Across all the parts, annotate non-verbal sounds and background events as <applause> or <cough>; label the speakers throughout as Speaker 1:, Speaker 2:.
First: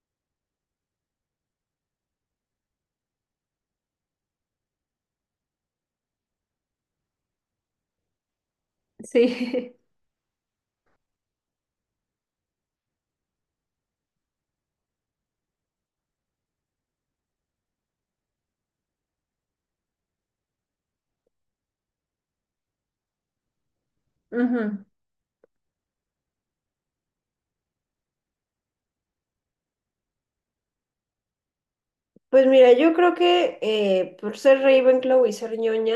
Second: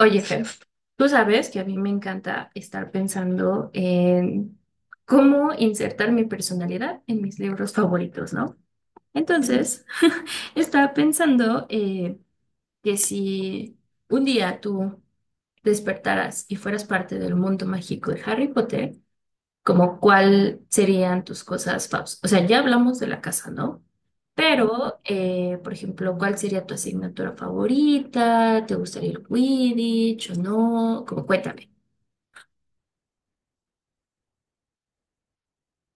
Speaker 1: Oye, Fer, tú sabes que a mí me encanta estar pensando en cómo insertar mi personalidad en mis libros favoritos, ¿no?
Speaker 2: Sí.
Speaker 1: Entonces, <laughs> estaba pensando que si un día tú despertaras y fueras parte del mundo mágico de Harry Potter, como cuál serían tus cosas favoritas. O sea, ya hablamos de la casa, ¿no?
Speaker 2: <laughs> Ujú.
Speaker 1: Pero, por ejemplo, ¿cuál sería tu asignatura favorita? ¿Te gustaría el Quidditch o no? Como cuéntame.
Speaker 2: Pues mira, yo creo que por ser Ravenclaw y ser ñoña,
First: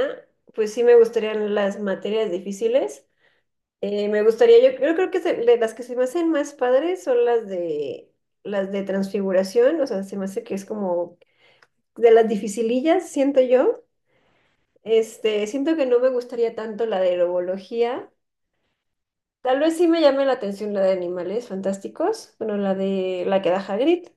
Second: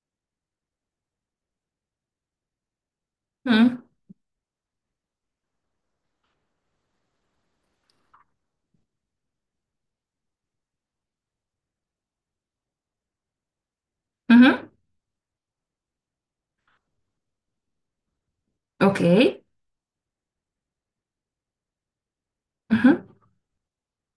Speaker 2: pues sí me gustarían las materias difíciles.
Speaker 1: Mm,
Speaker 2: Me gustaría, yo creo que de las que se me hacen más padres son las de transfiguración, o sea, se me hace que es como de las dificilillas, siento yo.
Speaker 1: ujú,
Speaker 2: Este, siento que no me gustaría tanto la de herbología.
Speaker 1: ok.
Speaker 2: Tal vez sí me llame la atención la de animales fantásticos, bueno, la
Speaker 1: Ujú,
Speaker 2: de la que da Hagrid.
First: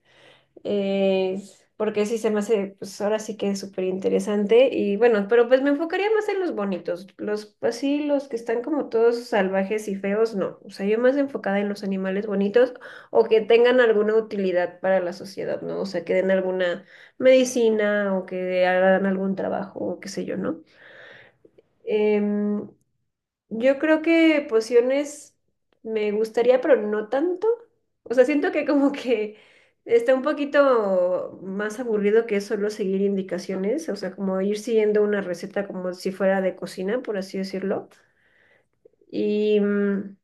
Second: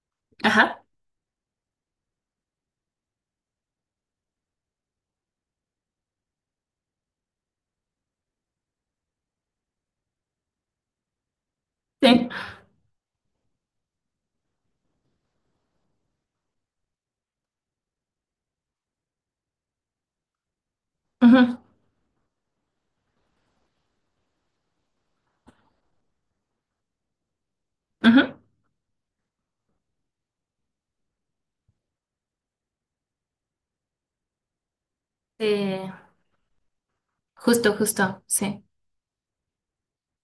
Speaker 1: ajá.
Speaker 2: eh, Porque sí se me hace, pues ahora sí que es súper interesante y bueno, pero pues me enfocaría más en los bonitos, los así, los que están como todos salvajes y feos, no, o sea, yo más enfocada en los animales
Speaker 1: Sí.
Speaker 2: bonitos o que tengan alguna utilidad para la sociedad, ¿no? O sea, que den alguna medicina o que hagan algún trabajo o qué sé yo, ¿no?
Speaker 1: Ujú,
Speaker 2: Em, yo creo que pociones me gustaría, pero no tanto. O
Speaker 1: ujú.
Speaker 2: sea, siento que como que está un poquito más aburrido que solo seguir indicaciones, o sea, como ir siguiendo una receta
Speaker 1: Eh,
Speaker 2: como si fuera de cocina, por así
Speaker 1: justo,
Speaker 2: decirlo.
Speaker 1: justo, sí.
Speaker 2: Y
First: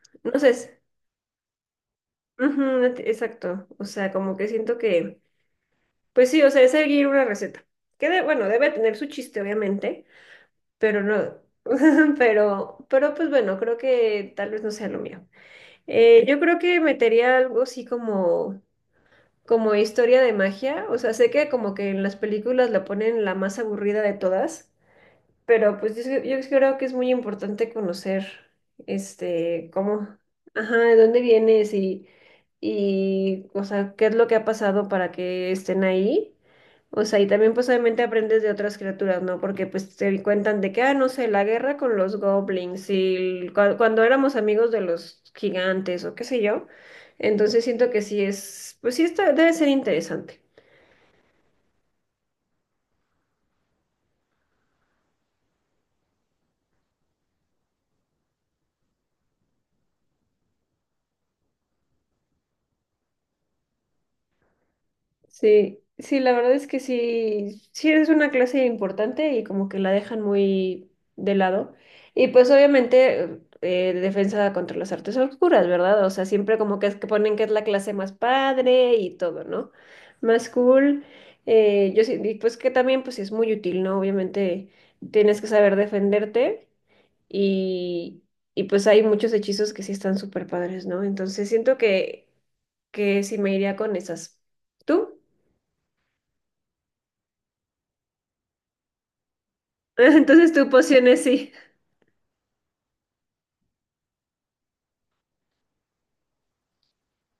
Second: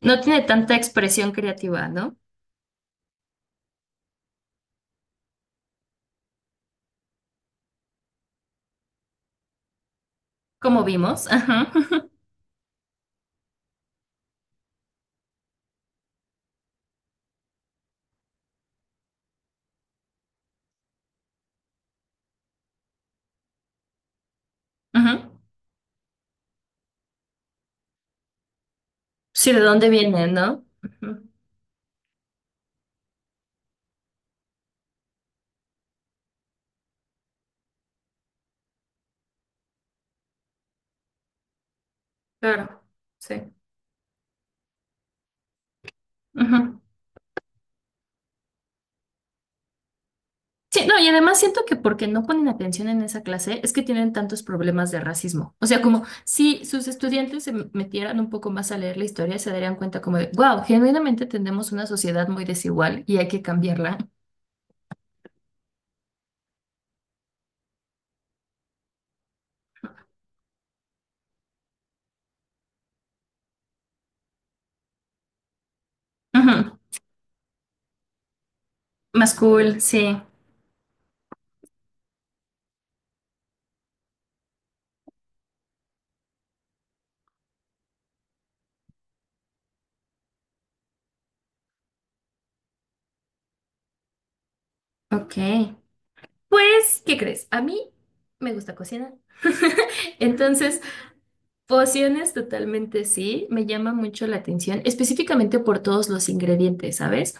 Speaker 1: No
Speaker 2: no
Speaker 1: tiene
Speaker 2: sé,
Speaker 1: tanta expresión creativa, ¿no?
Speaker 2: ujú, exacto. O sea, como que siento que, pues sí, o sea, es seguir una receta. Que bueno, debe tener su chiste, obviamente,
Speaker 1: Como
Speaker 2: pero
Speaker 1: vimos.
Speaker 2: no,
Speaker 1: Ajá.
Speaker 2: <laughs> pero pues bueno, creo que tal vez no sea lo mío. Yo creo que metería algo así como, como historia de magia. O sea, sé que como que en las películas la ponen la más aburrida de todas,
Speaker 1: Ujú.
Speaker 2: pero pues yo creo que es muy importante conocer,
Speaker 1: Sí, ¿de
Speaker 2: este,
Speaker 1: dónde
Speaker 2: cómo,
Speaker 1: viene, no?
Speaker 2: ajá, de dónde
Speaker 1: Ujú,
Speaker 2: vienes y, o sea, qué es lo que ha pasado para que estén ahí. O sea, y también pues obviamente aprendes de otras criaturas, ¿no? Porque pues te cuentan de que, ah, no sé, la guerra con los
Speaker 1: claro.
Speaker 2: goblins y
Speaker 1: Sí.
Speaker 2: cuando éramos amigos de los gigantes o qué sé yo.
Speaker 1: Ujú.
Speaker 2: Entonces siento que sí es, pues sí está, debe ser interesante.
Speaker 1: Sí, no, y además siento que porque no ponen atención en esa clase es que tienen tantos problemas de racismo. O sea, como si sus estudiantes se metieran un poco más a leer la historia, se darían cuenta como de, wow, genuinamente tenemos una sociedad muy desigual y hay que cambiarla.
Speaker 2: Sí, sí, la verdad es que sí, sí es una clase importante y como que la dejan muy de lado. Y pues obviamente defensa contra las artes oscuras, ¿verdad? O sea, siempre
Speaker 1: Ujú,
Speaker 2: como que, es que ponen que es la clase más padre y
Speaker 1: más
Speaker 2: todo, ¿no?
Speaker 1: cool, sí.
Speaker 2: Más cool. Yo sí, y pues que también pues es muy útil, ¿no? Obviamente tienes que saber defenderte y, y pues hay muchos hechizos que sí están súper padres, ¿no? Entonces siento que sí me iría con esas. ¿Tú?
Speaker 1: Ok. Pues, ¿qué crees? A mí me gusta cocinar. <laughs>
Speaker 2: <laughs> Entonces tu
Speaker 1: Entonces,
Speaker 2: poción es sí.
Speaker 1: pociones totalmente sí, me llama mucho la atención, específicamente por todos los ingredientes, ¿sabes?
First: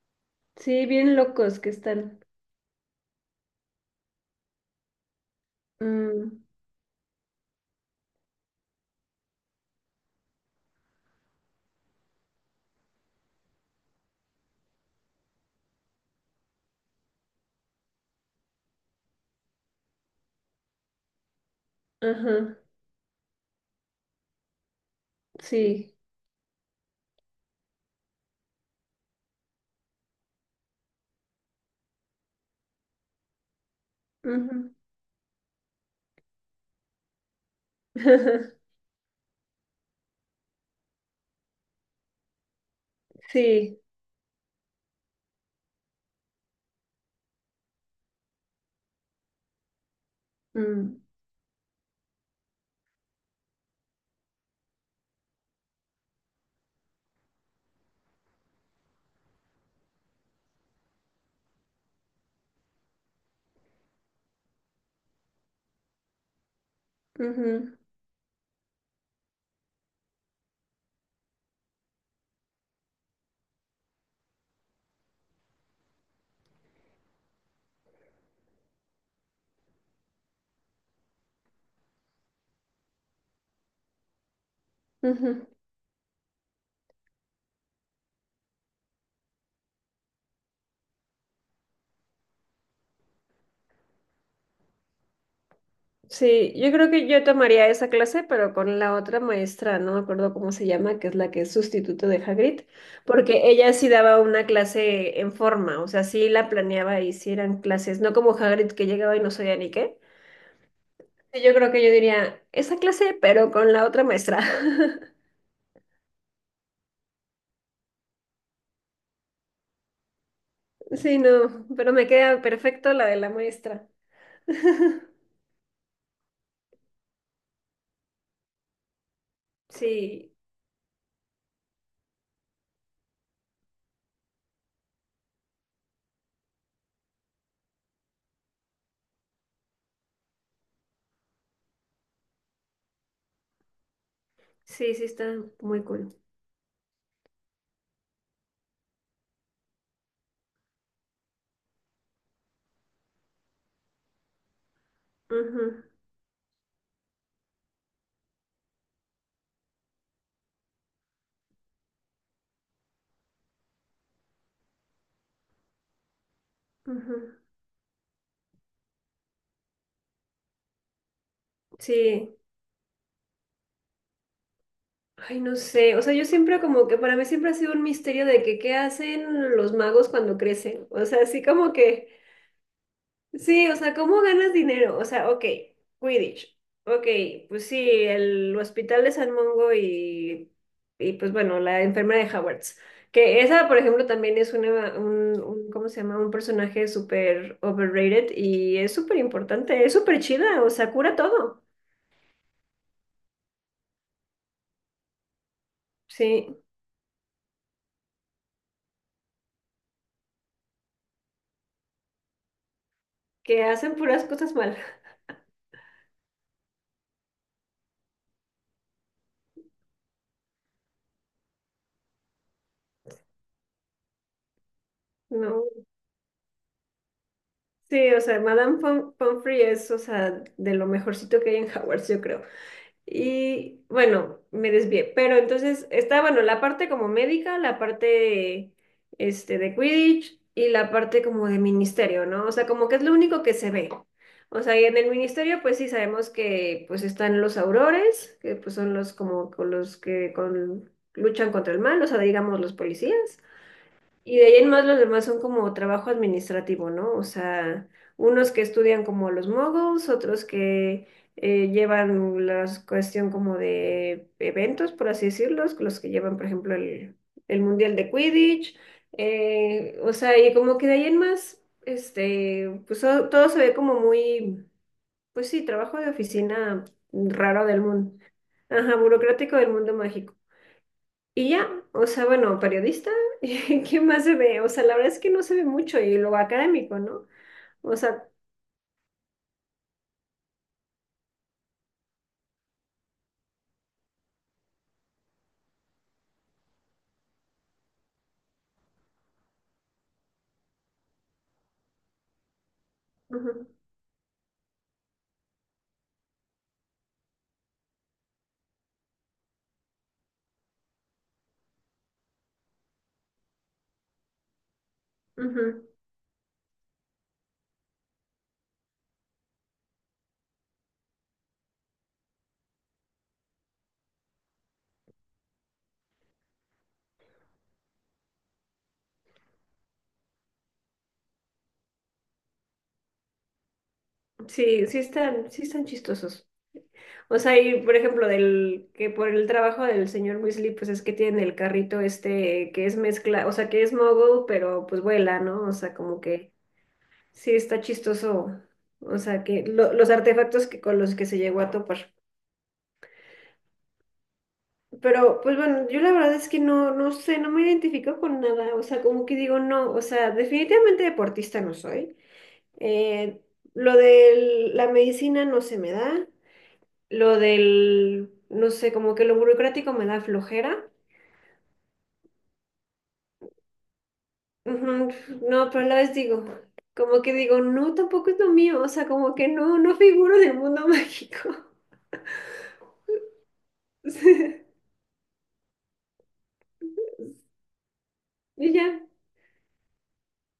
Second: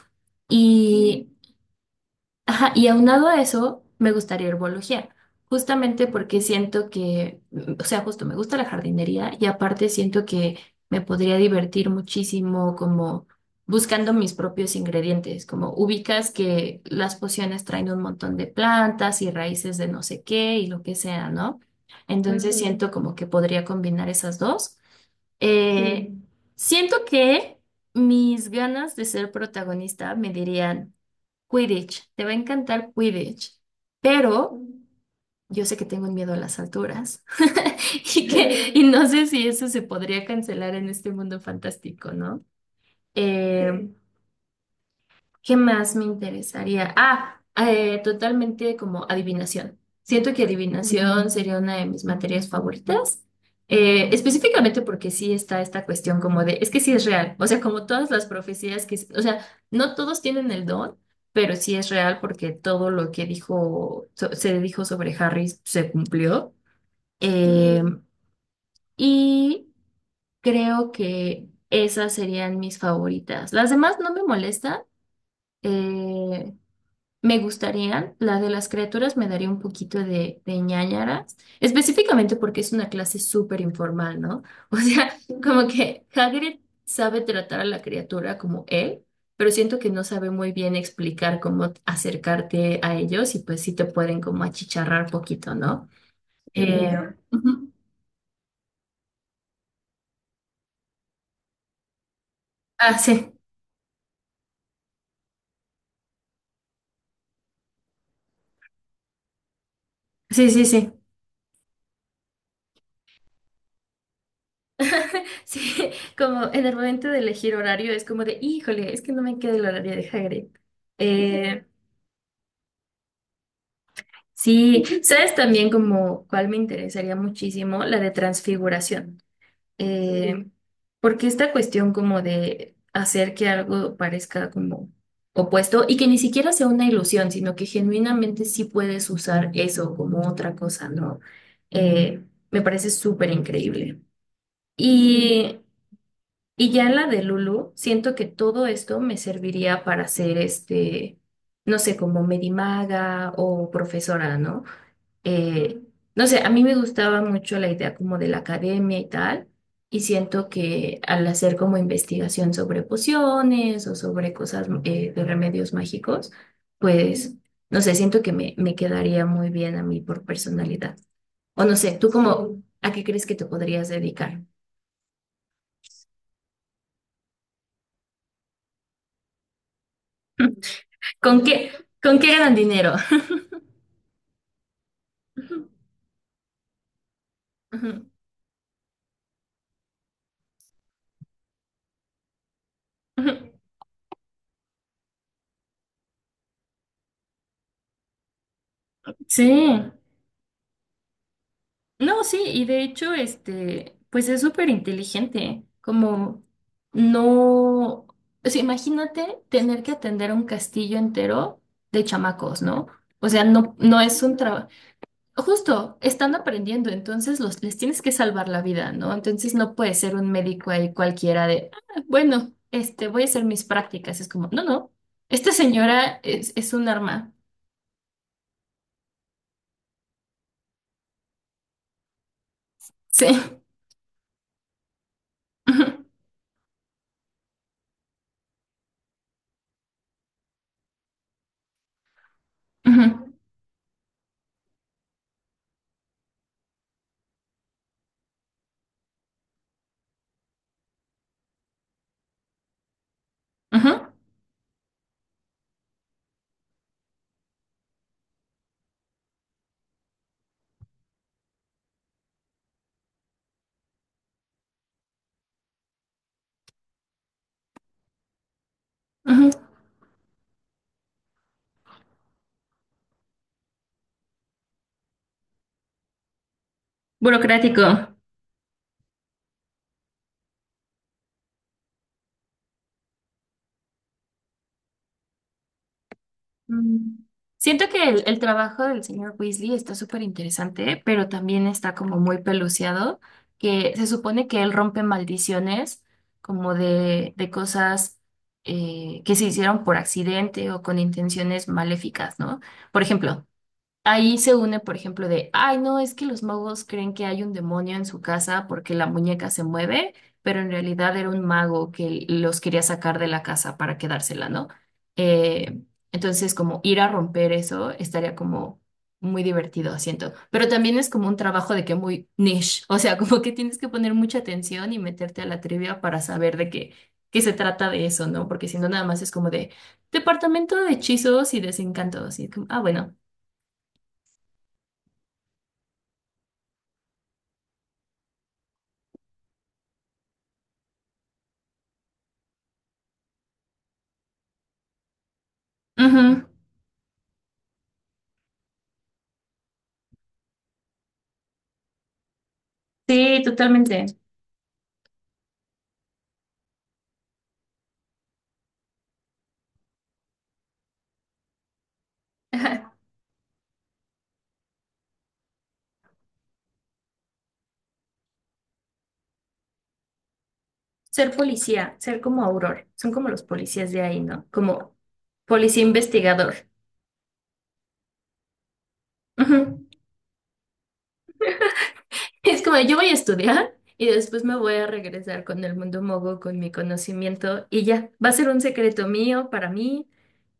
Speaker 2: Sí, bien
Speaker 1: Y
Speaker 2: locos que están.
Speaker 1: ajá, y aunado a eso, me gustaría herbología, justamente porque
Speaker 2: Mm,
Speaker 1: siento que, mm, o sea, justo me gusta la jardinería y aparte siento que me podría divertir muchísimo como buscando mis propios ingredientes, como ubicas que las pociones traen un montón de plantas y raíces de no sé qué y lo que sea, ¿no? Entonces
Speaker 2: ajá,
Speaker 1: siento como que podría combinar esas dos.
Speaker 2: sí.
Speaker 1: Eh, siento que mis ganas de ser protagonista me dirían… Quidditch, te va a encantar Quidditch, pero
Speaker 2: Ujú,
Speaker 1: yo sé que tengo miedo a las alturas <laughs> y
Speaker 2: <laughs>
Speaker 1: que y no sé si eso se podría cancelar en este mundo fantástico, ¿no?
Speaker 2: sí.
Speaker 1: Eh, ¿Qué más me interesaría? Ah, totalmente como adivinación. Siento que
Speaker 2: Mm,
Speaker 1: adivinación sería una de mis materias favoritas, específicamente porque sí está esta cuestión como de, es que sí es real, o sea, como todas las profecías que, o sea, no todos tienen el don, pero sí es real porque todo lo que dijo, se dijo sobre Harry se cumplió.
Speaker 2: ujú,
Speaker 1: Eh, y creo que esas serían mis favoritas. Las demás no me molestan. eh, me gustarían, la de las criaturas me daría un poquito de ñáñaras, específicamente porque es una clase súper informal, ¿no? <laughs> O sea,
Speaker 2: ujú.
Speaker 1: como que Hagrid sabe tratar a la criatura como él, pero siento que no sabe muy bien explicar cómo acercarte a ellos y pues sí te pueden como achicharrar poquito, ¿no?
Speaker 2: Sí, yo creo
Speaker 1: Eh,
Speaker 2: que yo tomaría
Speaker 1: ujú.
Speaker 2: esa clase, pero con la otra maestra, no me acuerdo cómo se llama, que es la que es sustituto de Hagrid,
Speaker 1: Ah, sí.
Speaker 2: porque ella sí daba una clase en forma, o sea, sí la planeaba y sí eran clases, no como Hagrid que llegaba y no sabía ni qué.
Speaker 1: Sí, sí, sí.
Speaker 2: Sí, yo creo que yo diría esa clase, pero con la otra maestra. <laughs>
Speaker 1: Sí, <laughs> como en el momento de elegir horario es como de, híjole, es que no me queda el horario de Hagrid.
Speaker 2: Sí,
Speaker 1: Eh,
Speaker 2: no, pero me queda perfecto la de la maestra.
Speaker 1: Sí,
Speaker 2: <laughs>
Speaker 1: ¿sabes también como cuál me interesaría muchísimo? La de transfiguración.
Speaker 2: Sí,
Speaker 1: Eh, porque esta cuestión como de hacer que algo parezca como opuesto y que ni siquiera sea una ilusión, sino que genuinamente sí puedes usar eso como otra cosa, ¿no? Eh, me parece súper increíble.
Speaker 2: sí, sí, está
Speaker 1: Y,
Speaker 2: muy cool.
Speaker 1: y ya en la de Lulu, siento que todo esto me serviría para ser este, no sé, como medimaga o profesora, ¿no?
Speaker 2: Ujú,
Speaker 1: Eh, no sé, a mí me gustaba mucho la idea como de la academia y tal, y siento que al hacer como investigación sobre pociones o sobre cosas de remedios mágicos,
Speaker 2: ujú.
Speaker 1: pues, no sé, siento que me quedaría muy bien a mí por personalidad. O no sé, ¿tú
Speaker 2: Sí,
Speaker 1: como a qué crees que te podrías dedicar?
Speaker 2: ay, no sé, o sea, yo siempre como que para mí siempre ha sido un misterio de que qué hacen los magos cuando crecen, o
Speaker 1: <laughs>
Speaker 2: sea, así
Speaker 1: ¿Con qué,
Speaker 2: como que...
Speaker 1: ¿con qué ganan dinero?
Speaker 2: Sí, o sea, ¿cómo ganas dinero? O sea,
Speaker 1: <laughs>
Speaker 2: ok,
Speaker 1: Ujú,
Speaker 2: Quidditch. Ok, pues sí,
Speaker 1: ujú,
Speaker 2: el hospital de San Mongo y pues bueno, la enfermera de Hogwarts. Que
Speaker 1: ujú.
Speaker 2: esa, por ejemplo, también es un ¿cómo se llama? Un personaje súper overrated y es súper
Speaker 1: Sí.
Speaker 2: importante, es súper chida, o sea, cura todo.
Speaker 1: No, sí, y de hecho, este, pues es súper inteligente, como
Speaker 2: Sí,
Speaker 1: no, o sea, imagínate tener que atender un castillo entero de chamacos, ¿no? O sea,
Speaker 2: que hacen
Speaker 1: no es
Speaker 2: puras
Speaker 1: un
Speaker 2: cosas
Speaker 1: trabajo,
Speaker 2: mal,
Speaker 1: justo, están aprendiendo, entonces les tienes que salvar la vida, ¿no? Entonces no puede ser un médico ahí cualquiera de, "Ah, bueno, este, voy a hacer mis prácticas, es como, no, no,
Speaker 2: <laughs>
Speaker 1: esta
Speaker 2: ¿no?
Speaker 1: señora es un arma,
Speaker 2: Sí, o sea, Madame Pom Pomfrey es, o sea, de lo mejorcito que hay en Hogwarts, yo creo.
Speaker 1: sí.
Speaker 2: Y bueno, me desvié. Pero entonces
Speaker 1: <laughs>
Speaker 2: está, bueno, la parte como médica, la parte este, de Quidditch y la parte como de ministerio, ¿no? O sea, como que es
Speaker 1: Ujú,
Speaker 2: lo único que se ve. O sea, y en el ministerio, pues sí sabemos que pues están los aurores, que pues son los como con los que luchan contra el mal, o sea, digamos los policías.
Speaker 1: ujú,
Speaker 2: Y de ahí en más los demás son como trabajo administrativo, ¿no? O sea, unos que estudian como los moguls, otros que llevan la cuestión como de eventos, por así decirlo, los que llevan, por ejemplo, el Mundial de Quidditch,
Speaker 1: ujú, ujú.
Speaker 2: o sea, y como que de ahí en más, este, pues todo se ve como muy, pues sí, trabajo de oficina raro del
Speaker 1: Burocrático.
Speaker 2: mundo, ajá, burocrático del mundo mágico. Y ya, o sea, bueno, periodista, <laughs> ¿qué más se ve? O sea, la verdad es que no se ve mucho y lo académico,
Speaker 1: Mm.
Speaker 2: ¿no?
Speaker 1: Siento
Speaker 2: O
Speaker 1: que
Speaker 2: sea,
Speaker 1: el trabajo del señor Weasley está súper interesante, pero también está como muy peluciado, que se supone que él rompe maldiciones como de cosas que se hicieron por accidente o con intenciones maléficas, ¿no? Por ejemplo,
Speaker 2: ujú,
Speaker 1: ahí se une, por ejemplo, de, ay, no, es que los magos creen que hay un demonio en su casa porque la muñeca se mueve, pero en realidad era un mago que los quería sacar de la casa para quedársela, ¿no? Eh,
Speaker 2: ujú.
Speaker 1: entonces, como ir a romper eso estaría como muy divertido, siento. Pero también es como un trabajo de que muy niche, o sea, <laughs> como que tienes que poner mucha atención y meterte a la trivia para saber de qué, qué se trata de eso, ¿no? Porque si no, nada más es como de departamento de hechizos y desencantos, y es como, ah, bueno.
Speaker 2: Sí, sí están chistosos. O sea, y por ejemplo, del que por el trabajo del señor Weasley, pues es que tiene el carrito este que es mezcla, o sea, que es mogul, pero pues vuela, ¿no? O sea, como
Speaker 1: Ujú.
Speaker 2: que sí está chistoso. O sea, que los artefactos que con los que se llegó a topar.
Speaker 1: Sí, totalmente.
Speaker 2: Pero, pues bueno, yo la verdad es que no, no sé, no me identifico con nada. O sea, como que digo, no, o sea, definitivamente deportista no soy.
Speaker 1: Ajá.
Speaker 2: Eh, lo de la medicina no se me da. Lo del, no sé, como que lo burocrático me da flojera.
Speaker 1: Ser policía, ser como Auror, son como los policías de ahí, ¿no? Como
Speaker 2: Ujú, no,
Speaker 1: policía
Speaker 2: pero a la vez digo,
Speaker 1: investigador.
Speaker 2: como que digo, no, tampoco es lo mío. O sea, como que
Speaker 1: Ujú. <laughs>
Speaker 2: no, no figuro del mundo mágico.
Speaker 1: Es como yo voy a estudiar y después me voy
Speaker 2: <laughs>
Speaker 1: a regresar con el mundo mogo, con mi conocimiento y ya, va a ser un
Speaker 2: Y ya.
Speaker 1: secreto mío para mí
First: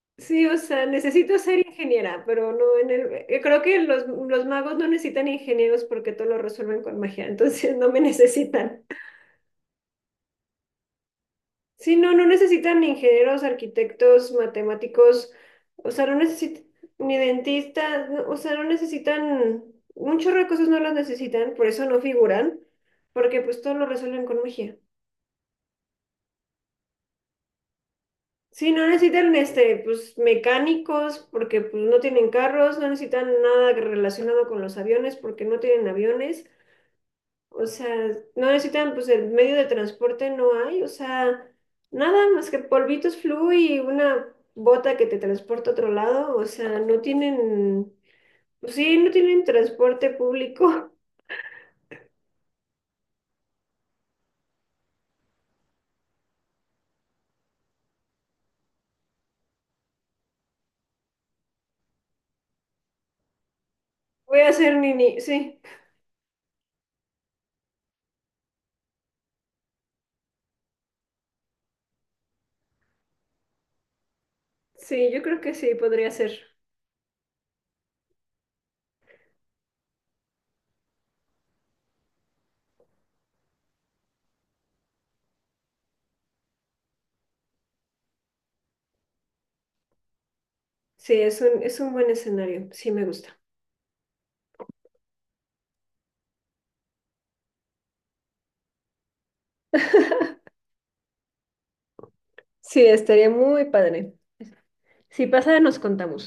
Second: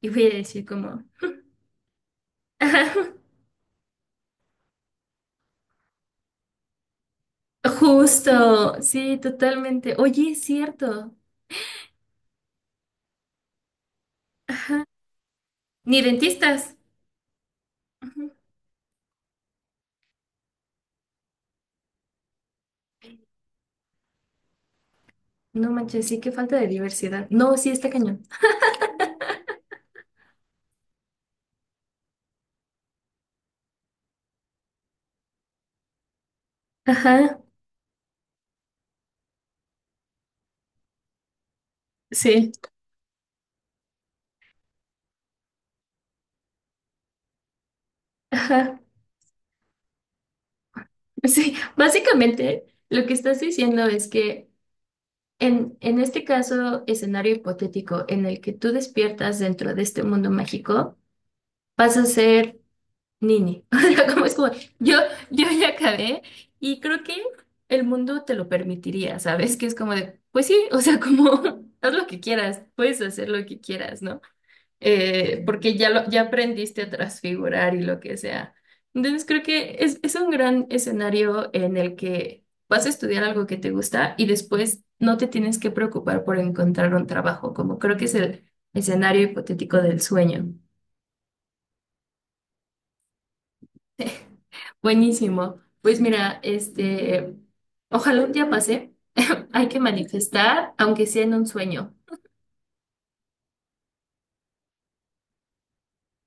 Speaker 1: y voy a
Speaker 2: Sí, o
Speaker 1: decir
Speaker 2: sea,
Speaker 1: como,
Speaker 2: necesito ser ingeniera, pero no
Speaker 1: <laughs>
Speaker 2: en
Speaker 1: ajá,
Speaker 2: el... Creo que los magos no necesitan ingenieros porque todo lo resuelven con magia, <laughs> entonces no me
Speaker 1: justo,
Speaker 2: necesitan.
Speaker 1: sí, totalmente. Oye, es cierto,
Speaker 2: Sí, no, no necesitan ingenieros, arquitectos, matemáticos, o
Speaker 1: ni
Speaker 2: sea, no necesitan
Speaker 1: dentistas.
Speaker 2: ni dentistas,
Speaker 1: Ujú.
Speaker 2: o sea, no necesitan... Un chorro de cosas no las necesitan, por eso no figuran, porque pues todo lo resuelven con magia.
Speaker 1: No manches, sí, qué falta de diversidad. No, sí, está cañón.
Speaker 2: Sí, no necesitan este, pues mecánicos porque pues no tienen carros, no necesitan nada relacionado con los aviones porque no tienen aviones,
Speaker 1: Ajá,
Speaker 2: o sea, no necesitan pues el medio de transporte no hay, o sea, nada más
Speaker 1: sí,
Speaker 2: que polvitos flu y una bota que te transporta a otro lado, o sea, no tienen, pues
Speaker 1: ajá.
Speaker 2: sí, no tienen transporte público.
Speaker 1: Sí, básicamente lo que estás diciendo es que en este caso, escenario hipotético en el que tú despiertas dentro de este mundo mágico, vas a ser Nini. <laughs> O sea, como
Speaker 2: <laughs>
Speaker 1: es
Speaker 2: Voy a
Speaker 1: como,
Speaker 2: hacer
Speaker 1: yo,
Speaker 2: nini,
Speaker 1: yo
Speaker 2: sí,
Speaker 1: ya acabé y creo que el mundo te lo permitiría, ¿sabes? Que es como de, pues sí, o sea, como <laughs> haz lo que quieras, puedes hacer lo que quieras, ¿no?
Speaker 2: sí, yo creo que sí
Speaker 1: Porque ya,
Speaker 2: podría
Speaker 1: ya
Speaker 2: ser.
Speaker 1: aprendiste a transfigurar y lo que sea. Entonces creo que es un gran escenario en el que vas a estudiar algo que te gusta y después no te tienes que preocupar por encontrar un trabajo, como creo que es el escenario hipotético del sueño.
Speaker 2: Sí, es un buen escenario, sí me gusta.
Speaker 1: <laughs> Buenísimo. Pues mira, este, ojalá un día pase. <laughs> Hay que manifestar, aunque sea en un sueño.
Speaker 2: Sí, estaría muy padre. Si pasa, nos contamos.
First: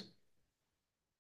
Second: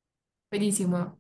Speaker 1: Buenísimo.